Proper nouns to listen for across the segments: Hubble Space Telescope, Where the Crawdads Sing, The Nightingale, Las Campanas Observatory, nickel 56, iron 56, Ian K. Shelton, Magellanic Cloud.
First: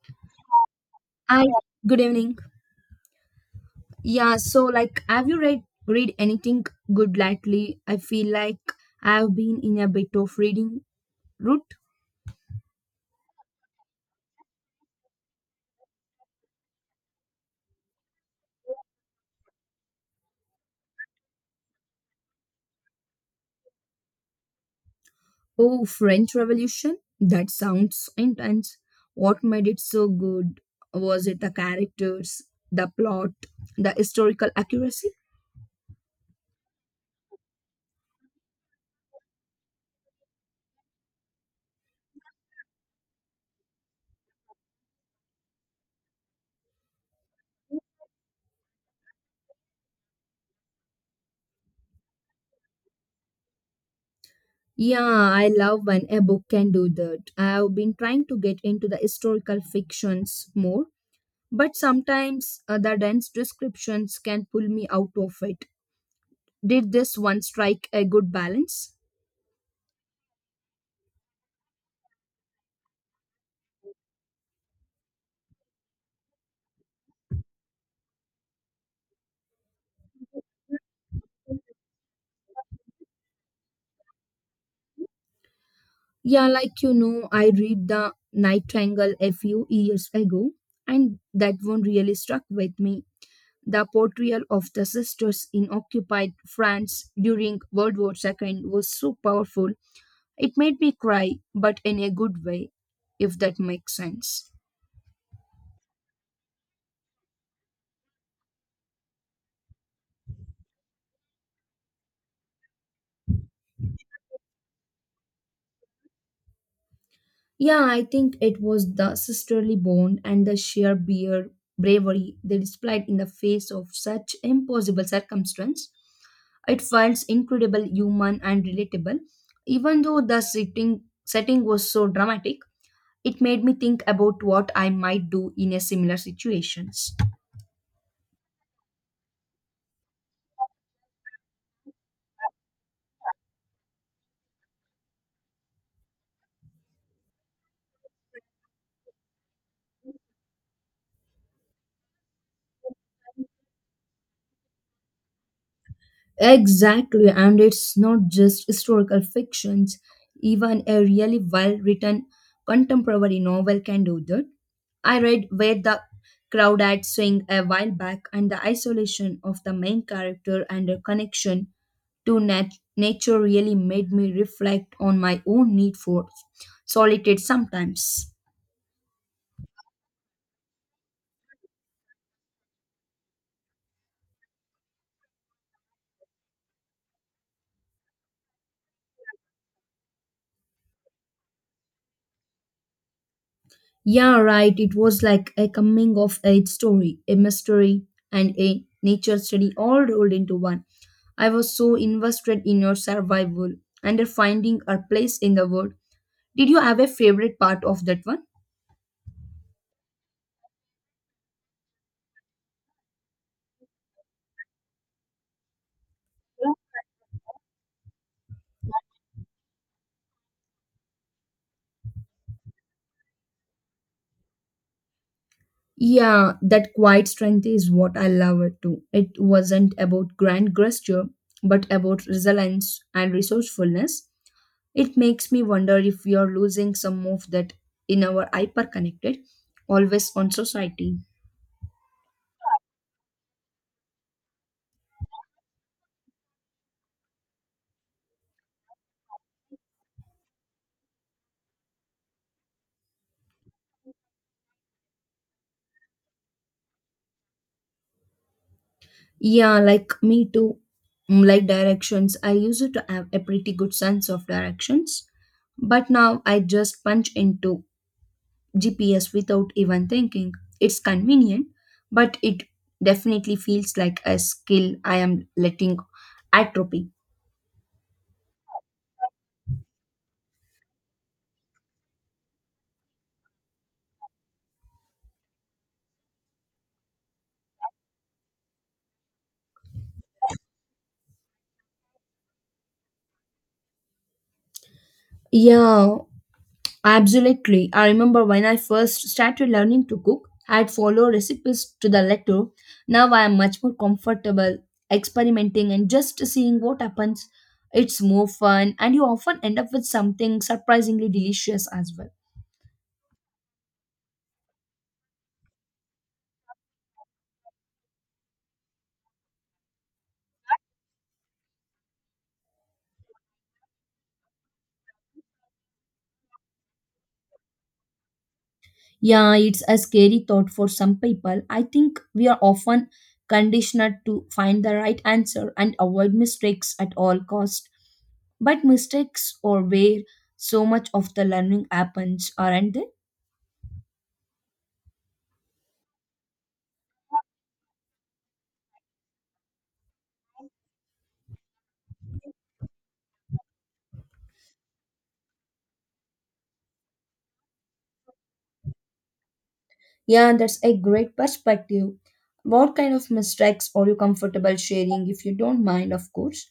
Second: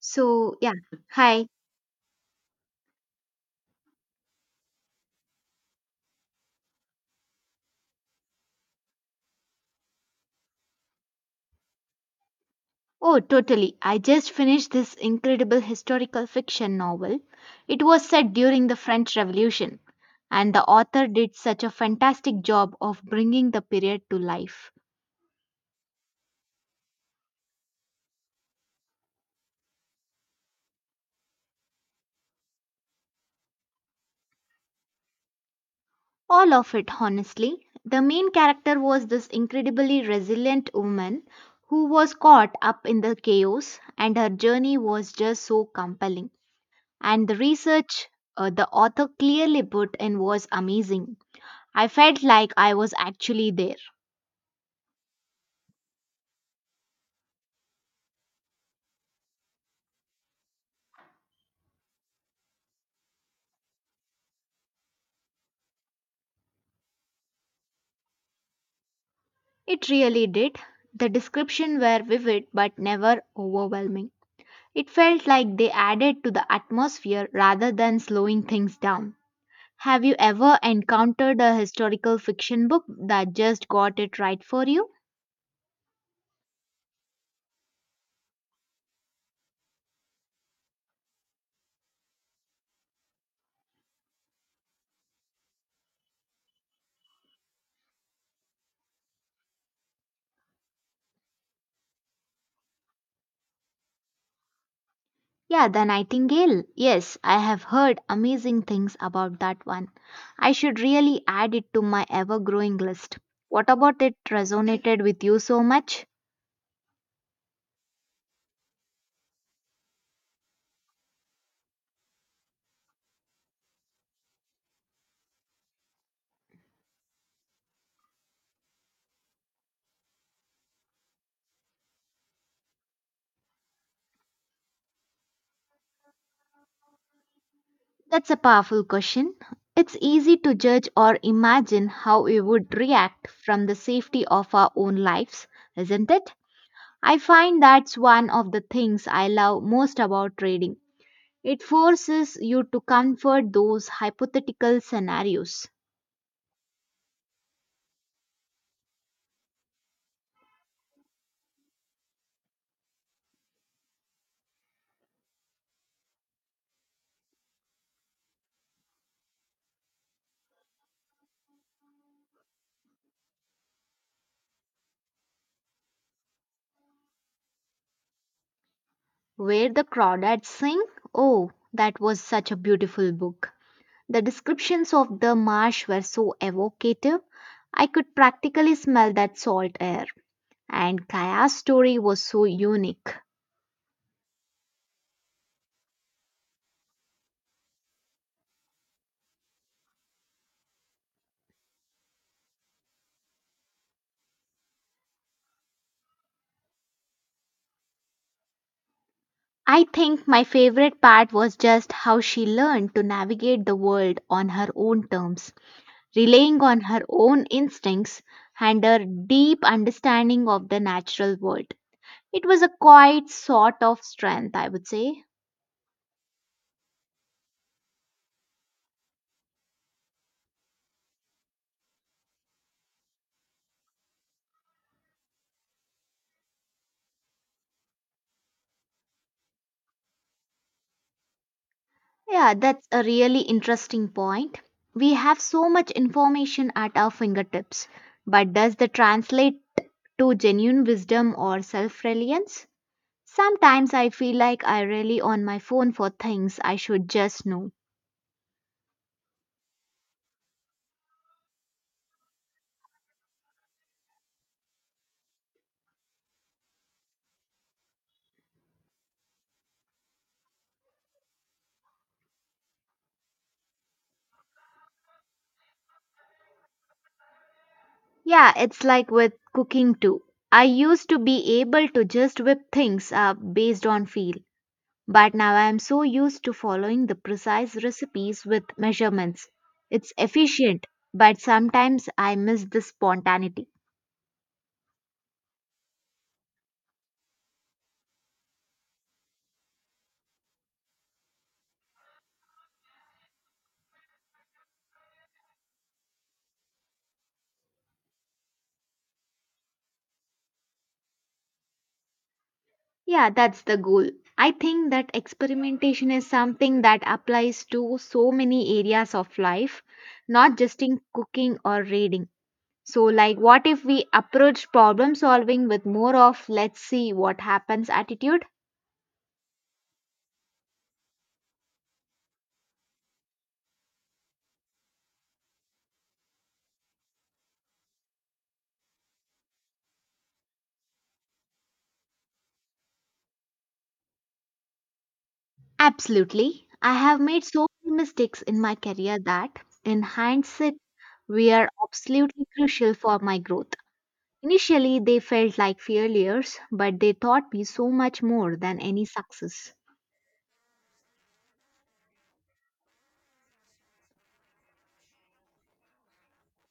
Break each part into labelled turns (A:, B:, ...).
A: So, yeah,
B: Hi,
A: hi.
B: good evening. Have you read anything good lately? I feel like I've been in a bit of reading route.
A: Oh, totally. I just finished this incredible historical fiction novel. It was set during the French Revolution, and the author did such a fantastic job of bringing the period to life.
B: Oh, French Revolution? That sounds intense. What made it so good? Was it the characters, the plot, the historical accuracy?
A: All of it, honestly. The main character was this incredibly resilient woman who was caught up in the chaos, and her journey was just so compelling. And the research the author clearly put in was amazing. I felt like I was actually there.
B: Yeah, I love when a book can do that. I've been trying to get into the historical fictions more, but sometimes the dense descriptions can pull me out of it. Did this one strike a good balance?
A: It really did. The descriptions were vivid but never overwhelming. It felt like they added to the atmosphere rather than slowing things down. Have you ever encountered a historical fiction book that just got it right for you?
B: I read The Nightingale a few years ago, and that one really struck with me. The portrayal of the sisters in occupied France during World War II was so powerful. It made me cry, but in a good way, if that makes sense.
A: Yeah, The Nightingale. Yes, I have heard amazing things about that one. I should really add it to my ever growing list. What about it resonated with you so much?
B: Yeah, I think it was the sisterly bond and the sheer beer bravery they displayed in the face of such impossible circumstance. It felt incredible, human, and relatable. Even though the setting was so dramatic, it made me think about what I might do in a similar situations.
A: That's a powerful question. It's easy to judge or imagine how we would react from the safety of our own lives, isn't it? I find that's one of the things I love most about trading. It forces you to comfort those hypothetical scenarios.
B: Exactly, and it's not just historical fictions. Even a really well written contemporary novel can do that. I read Where the Crowd Had Swing a while back, and the isolation of the main character and her connection to nature really made me reflect on my own need for solitude sometimes.
A: Where the crawdads sing, oh, that was such a beautiful book. The descriptions of the marsh were so evocative. I could practically smell that salt air, and Kaya's story was so unique.
B: Yeah, right, it was like a coming of age story, a mystery, and a nature study all rolled into one. I was so invested in your survival and finding our place in the world. Did you have a favorite part of that one?
A: I think my favorite part was just how she learned to navigate the world on her own terms, relying on her own instincts and her deep understanding of the natural world. It was a quiet sort of strength, I would say.
B: Yeah, that quiet strength is what I love it too. It wasn't about grand gesture, but about resilience and resourcefulness. It makes me wonder if we are losing some of that in our hyper-connected, always on society.
A: Yeah, that's a really interesting point. We have so much information at our fingertips, but does that translate to genuine wisdom or self reliance? Sometimes I feel like I rely on my phone for things I should just know.
B: Yeah, like me too. Like directions, I used to have a pretty good sense of directions, but now I just punch into GPS without even thinking. It's convenient, but it definitely feels like a skill I am letting atrophy.
A: Yeah, it's like with cooking too. I used to be able to just whip things up based on feel, but now I am so used to following the precise recipes with measurements. It's efficient, but sometimes I miss the spontaneity.
B: Yeah, absolutely. I remember when I first started learning to cook, I'd follow recipes to the letter. Now I am much more comfortable experimenting and just seeing what happens. It's more fun, and you often end up with something surprisingly delicious as well.
A: Yeah, that's the goal. I think that experimentation is something that applies to so many areas of life, not just in cooking or reading. So, like, what if we approach problem solving with more of let's see what happens attitude?
B: Yeah, it's a scary thought for some people. I think we are often conditioned to find the right answer and avoid mistakes at all cost. But mistakes are where so much of the learning happens, aren't they?
A: Absolutely. I have made so many mistakes in my career that, in hindsight, were absolutely crucial for my growth. Initially, they felt like failures, but they taught me so much more than any success.
B: Yeah, that's a great perspective. What kind of mistakes are you comfortable sharing if you don't mind, of course?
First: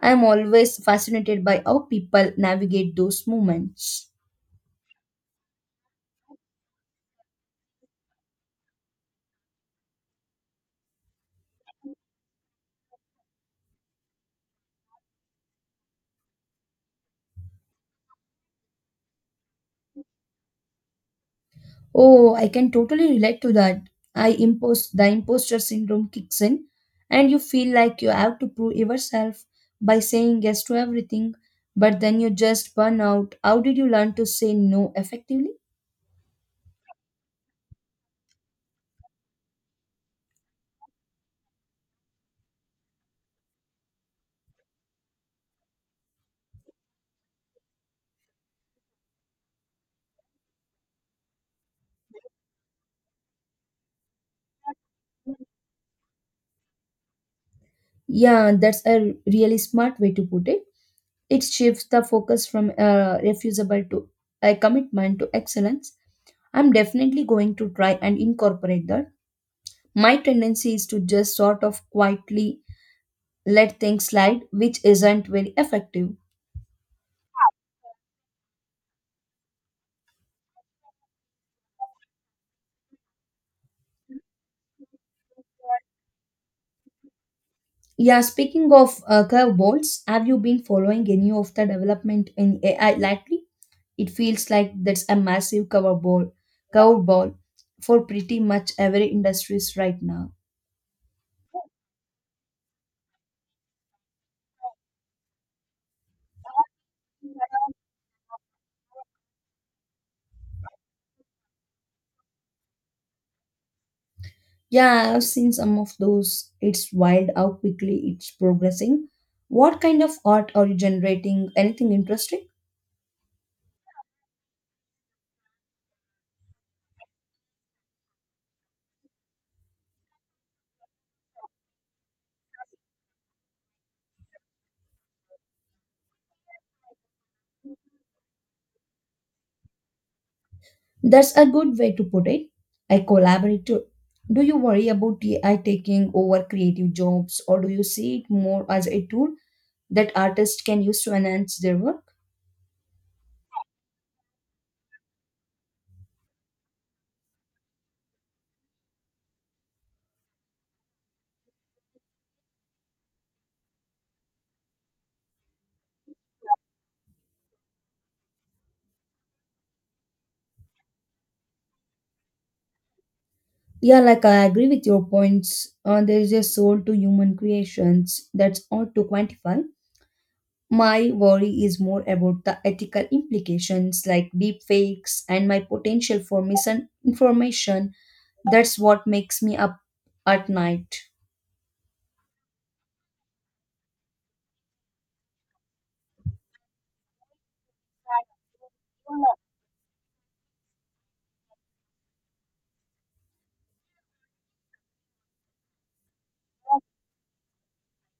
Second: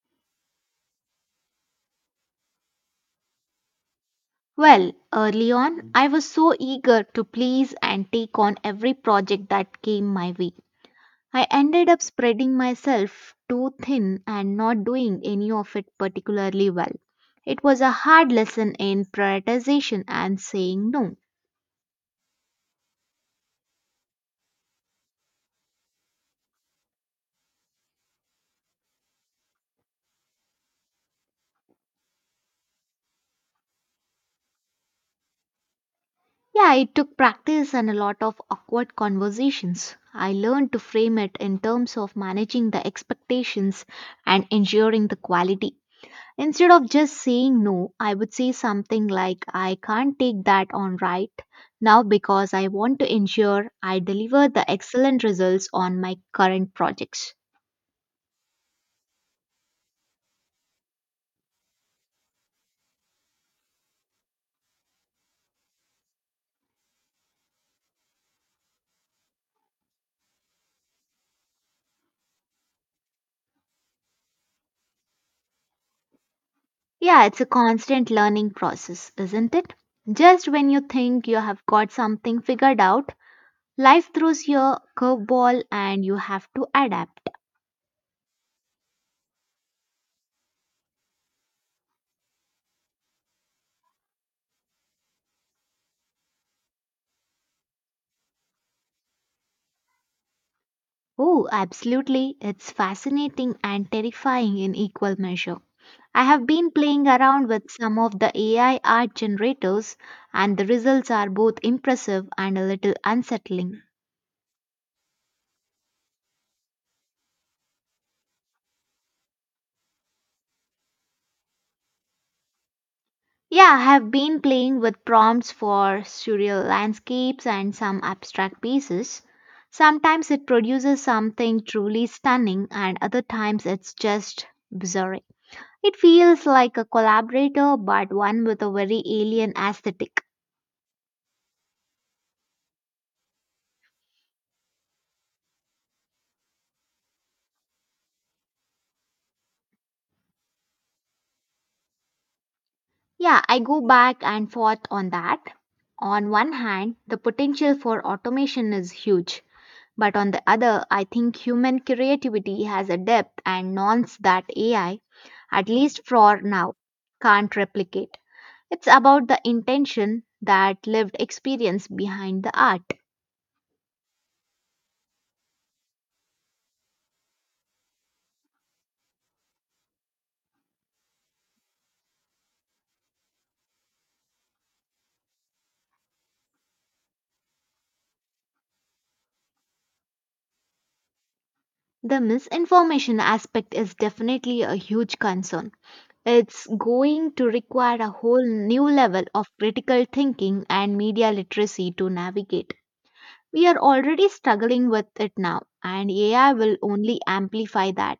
B: I am always fascinated by how people navigate those moments.
A: Well, early on, I was so eager to please and take on every project that came my way. I ended up spreading myself too thin and not doing any of it particularly well. It was a hard lesson in prioritization and saying no.
B: Oh, I can totally relate to that. I impost the imposter syndrome kicks in, and you feel like you have to prove yourself by saying yes to everything, but then you just burn out. How did you learn to say no effectively?
A: Yeah, it took practice and a lot of awkward conversations. I learned to frame it in terms of managing the expectations and ensuring the quality. Instead of just saying no, I would say something like, I can't take that on right now because I want to ensure I deliver the excellent results on my current projects.
B: Yeah, that's a really smart way to put it. It shifts the focus from refusable to a commitment to excellence. I'm definitely going to try and incorporate that. My tendency is to just sort of quietly let things slide, which isn't very effective.
A: Yeah, it's a constant learning process, isn't it? Just when you think you have got something figured out, life throws you a curveball and you have to adapt.
B: Yeah, speaking of curveballs, have you been following any of the development in AI lately? It feels like that's a massive curveball for pretty much every industries right now.
A: Oh, absolutely. It's fascinating and terrifying in equal measure. I have been playing around with some of the AI art generators, and the results are both impressive and a little unsettling.
B: Yeah, I've seen some of those. It's wild how quickly it's progressing. What kind of art are you generating? Anything interesting?
A: Yeah, I have been playing with prompts for surreal landscapes and some abstract pieces. Sometimes it produces something truly stunning, and other times it's just bizarre. It feels like a collaborator, but one with a very alien aesthetic.
B: That's a good way to put it. I collaborate too. Do you worry about AI taking over creative jobs or do you see it more as a tool that artists can use to enhance their work?
A: Yeah, I go back and forth on that. On one hand, the potential for automation is huge, but on the other, I think human creativity has a depth and nuance that AI, at least for now, can't replicate. It's about the intention, that lived experience behind the art.
B: Yeah, like I agree with your points. There is a soul to human creations that's hard to quantify. My worry is more about the ethical implications like deep fakes and my potential for misinformation. That's what makes me up at night.
A: The misinformation aspect is definitely a huge concern. It's going to require a whole new level of critical thinking and media literacy to navigate. We are already struggling with it now, and AI will only amplify that.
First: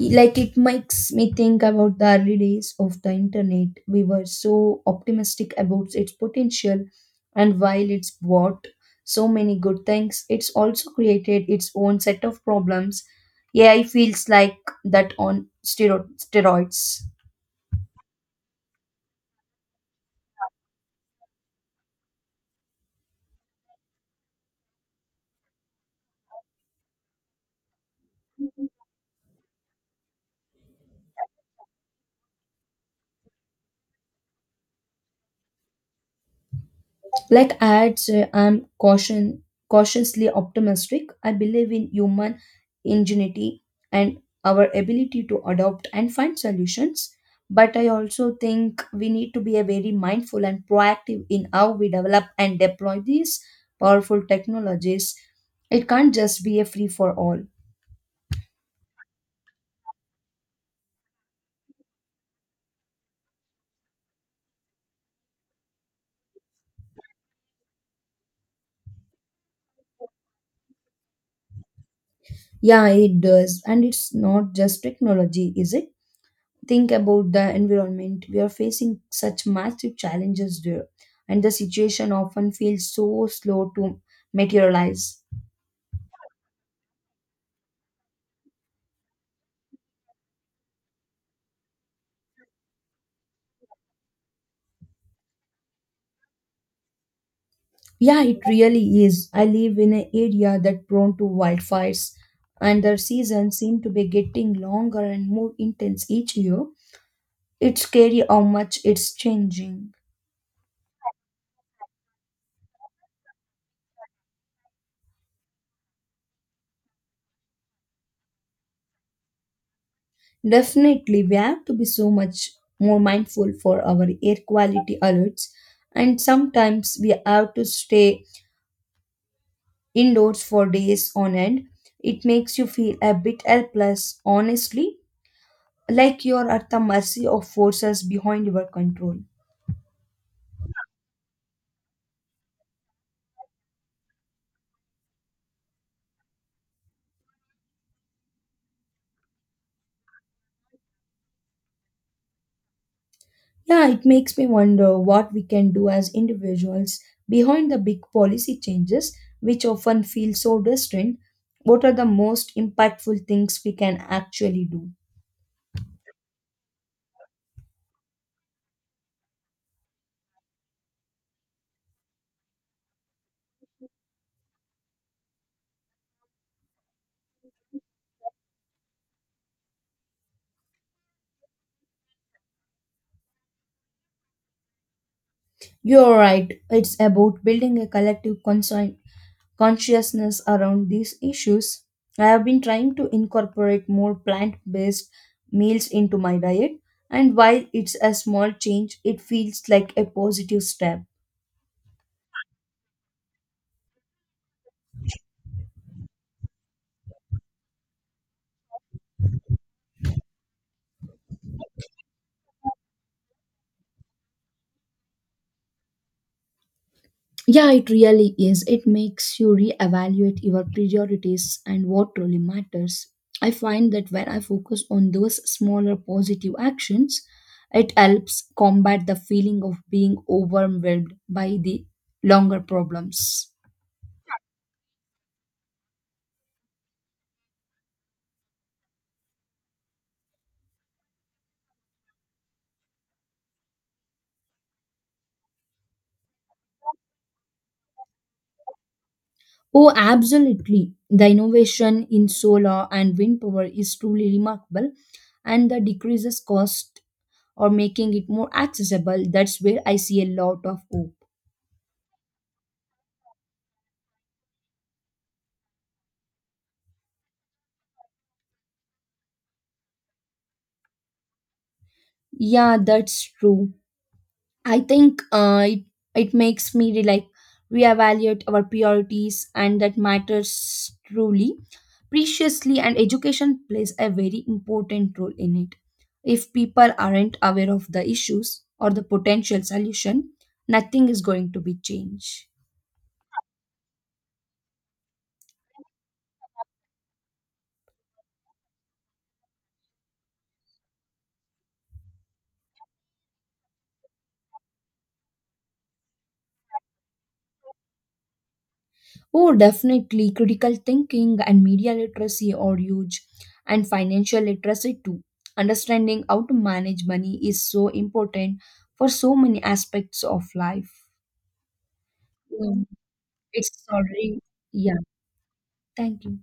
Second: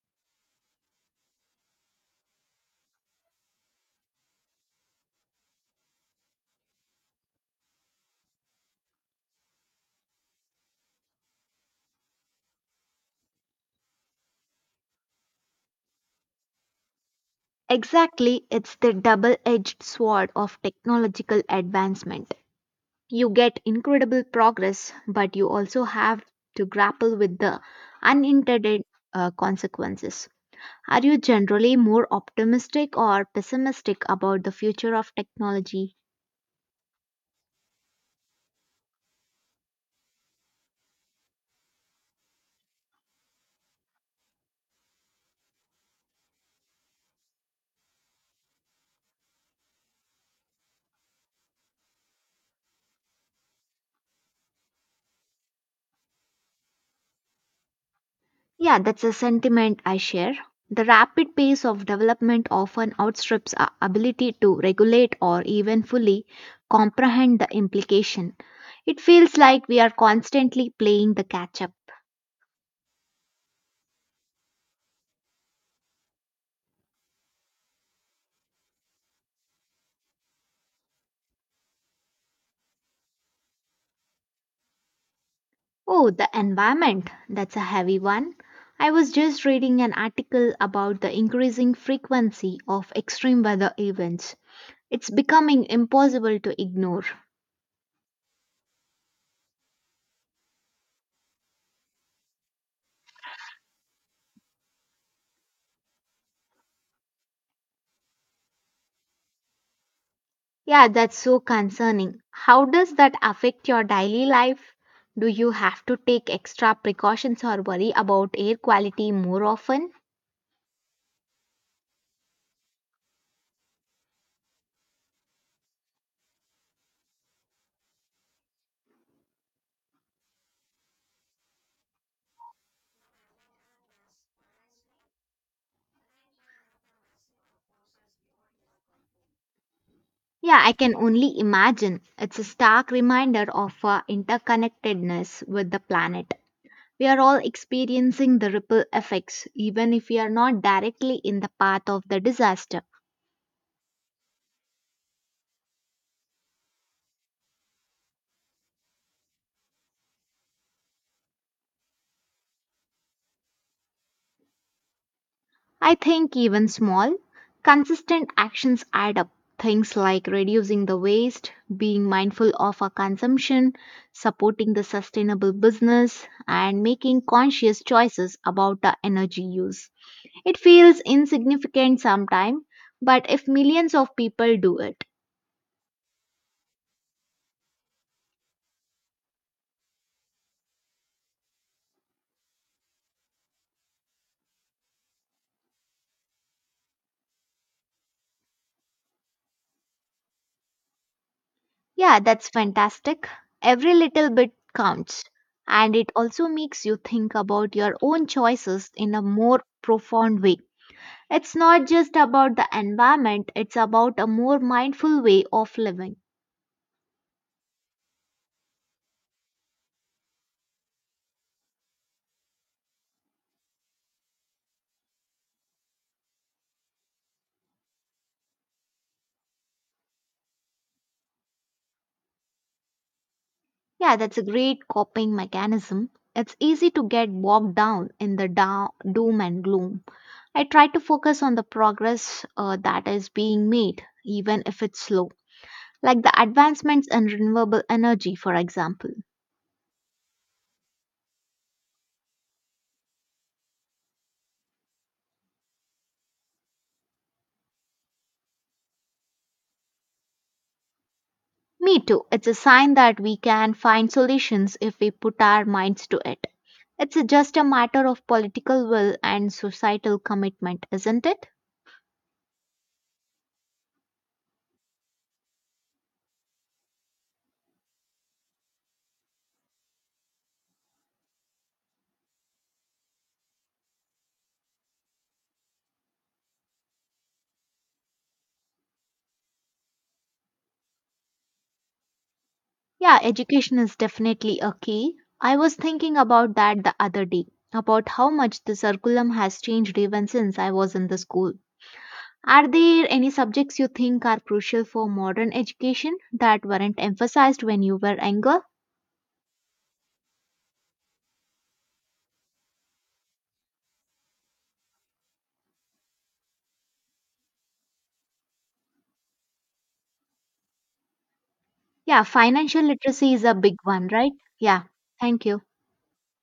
B: Like it makes me think about the early days of the internet. We were so optimistic about its potential, and while it's brought so many good things, it's also created its own set of problems. AI feels like that on steroids.
A: Exactly, it's the double edged sword of technological advancement. You get incredible progress, but you also have to grapple with the unintended consequences. Are you generally more optimistic or pessimistic about the future of technology?
B: I'm caution cautiously optimistic. I believe in human ingenuity and our ability to adopt and find solutions. But I also think we need to be a very mindful and proactive in how we develop and deploy these powerful technologies. It can't just be a free for all.
A: Yeah, that's a sentiment I share. The rapid pace of development often outstrips our ability to regulate or even fully comprehend the implication. It feels like we are constantly playing the catch up.
B: Yeah, it does. And it's not just technology, is it? Think about the environment. We are facing such massive challenges there, and the situation often feels so slow to materialize.
A: Oh, the environment. That's a heavy one. I was just reading an article about the increasing frequency of extreme weather events. It's becoming impossible to ignore.
B: Yeah, it really is. I live in an area that prone to wildfires, and their seasons seem to be getting longer and more intense each year. It's scary how much it's changing.
A: Yeah, that's so concerning. How does that affect your daily life? Do you have to take extra precautions or worry about air quality more often?
B: Definitely, we have to be so much more mindful for our air quality alerts, and sometimes we have to stay indoors for days on end. It makes you feel a bit helpless, honestly, like you're at the mercy of forces behind your control.
A: Yeah, I can only imagine. It's a stark reminder of our interconnectedness with the planet. We are all experiencing the ripple effects, even if we are not directly in the path of the disaster.
B: Yeah, it makes me wonder what we can do as individuals behind the big policy changes, which often feel so distant. What are the most impactful things we can actually do?
A: I think even small, consistent actions add up. Things like reducing the waste, being mindful of our consumption, supporting the sustainable business, and making conscious choices about our energy use. It feels insignificant sometimes, but if millions of people do it,
B: You're right, it's about building a collective conscience consciousness around these issues. I have been trying to incorporate more plant based meals into my diet, and while it's a small change, it feels like a positive step.
A: yeah, that's fantastic. Every little bit counts. And it also makes you think about your own choices in a more profound way. It's not just about the environment, it's about a more mindful way of living.
B: Yeah, it really is. It makes you reevaluate your priorities and what truly matters. I find that when I focus on those smaller positive actions, it helps combat the feeling of being overwhelmed by the longer problems.
A: Yeah, that's a great coping mechanism. It's easy to get bogged down in the doom and gloom. I try to focus on the progress that is being made, even if it's slow, like the advancements in renewable energy, for example.
B: Oh, absolutely. The innovation in solar and wind power is truly remarkable, and the decreases cost or making it more accessible. That's where I see a lot of hope.
A: Me too, it's a sign that we can find solutions if we put our minds to it. It's just a matter of political will and societal commitment, isn't it?
B: Yeah, that's true. I think it makes me reevaluate our priorities, and that matters truly. Preciously, and education plays a very important role in it. If people aren't aware of the issues or the potential solution, nothing is going to be changed.
A: Yeah, education is definitely a key. I was thinking about that the other day, about how much the curriculum has changed even since I was in the school. Are there any subjects you think are crucial for modern education that weren't emphasized when you were younger?
B: Oh, definitely. Critical thinking and media literacy are huge, and financial literacy too. Understanding how to manage money is so important for so many aspects of life.
A: Yeah, financial
B: Um,
A: literacy is a big
B: It's
A: one, right?
B: already,
A: Yeah,
B: yeah.
A: thank you.
B: Thank you.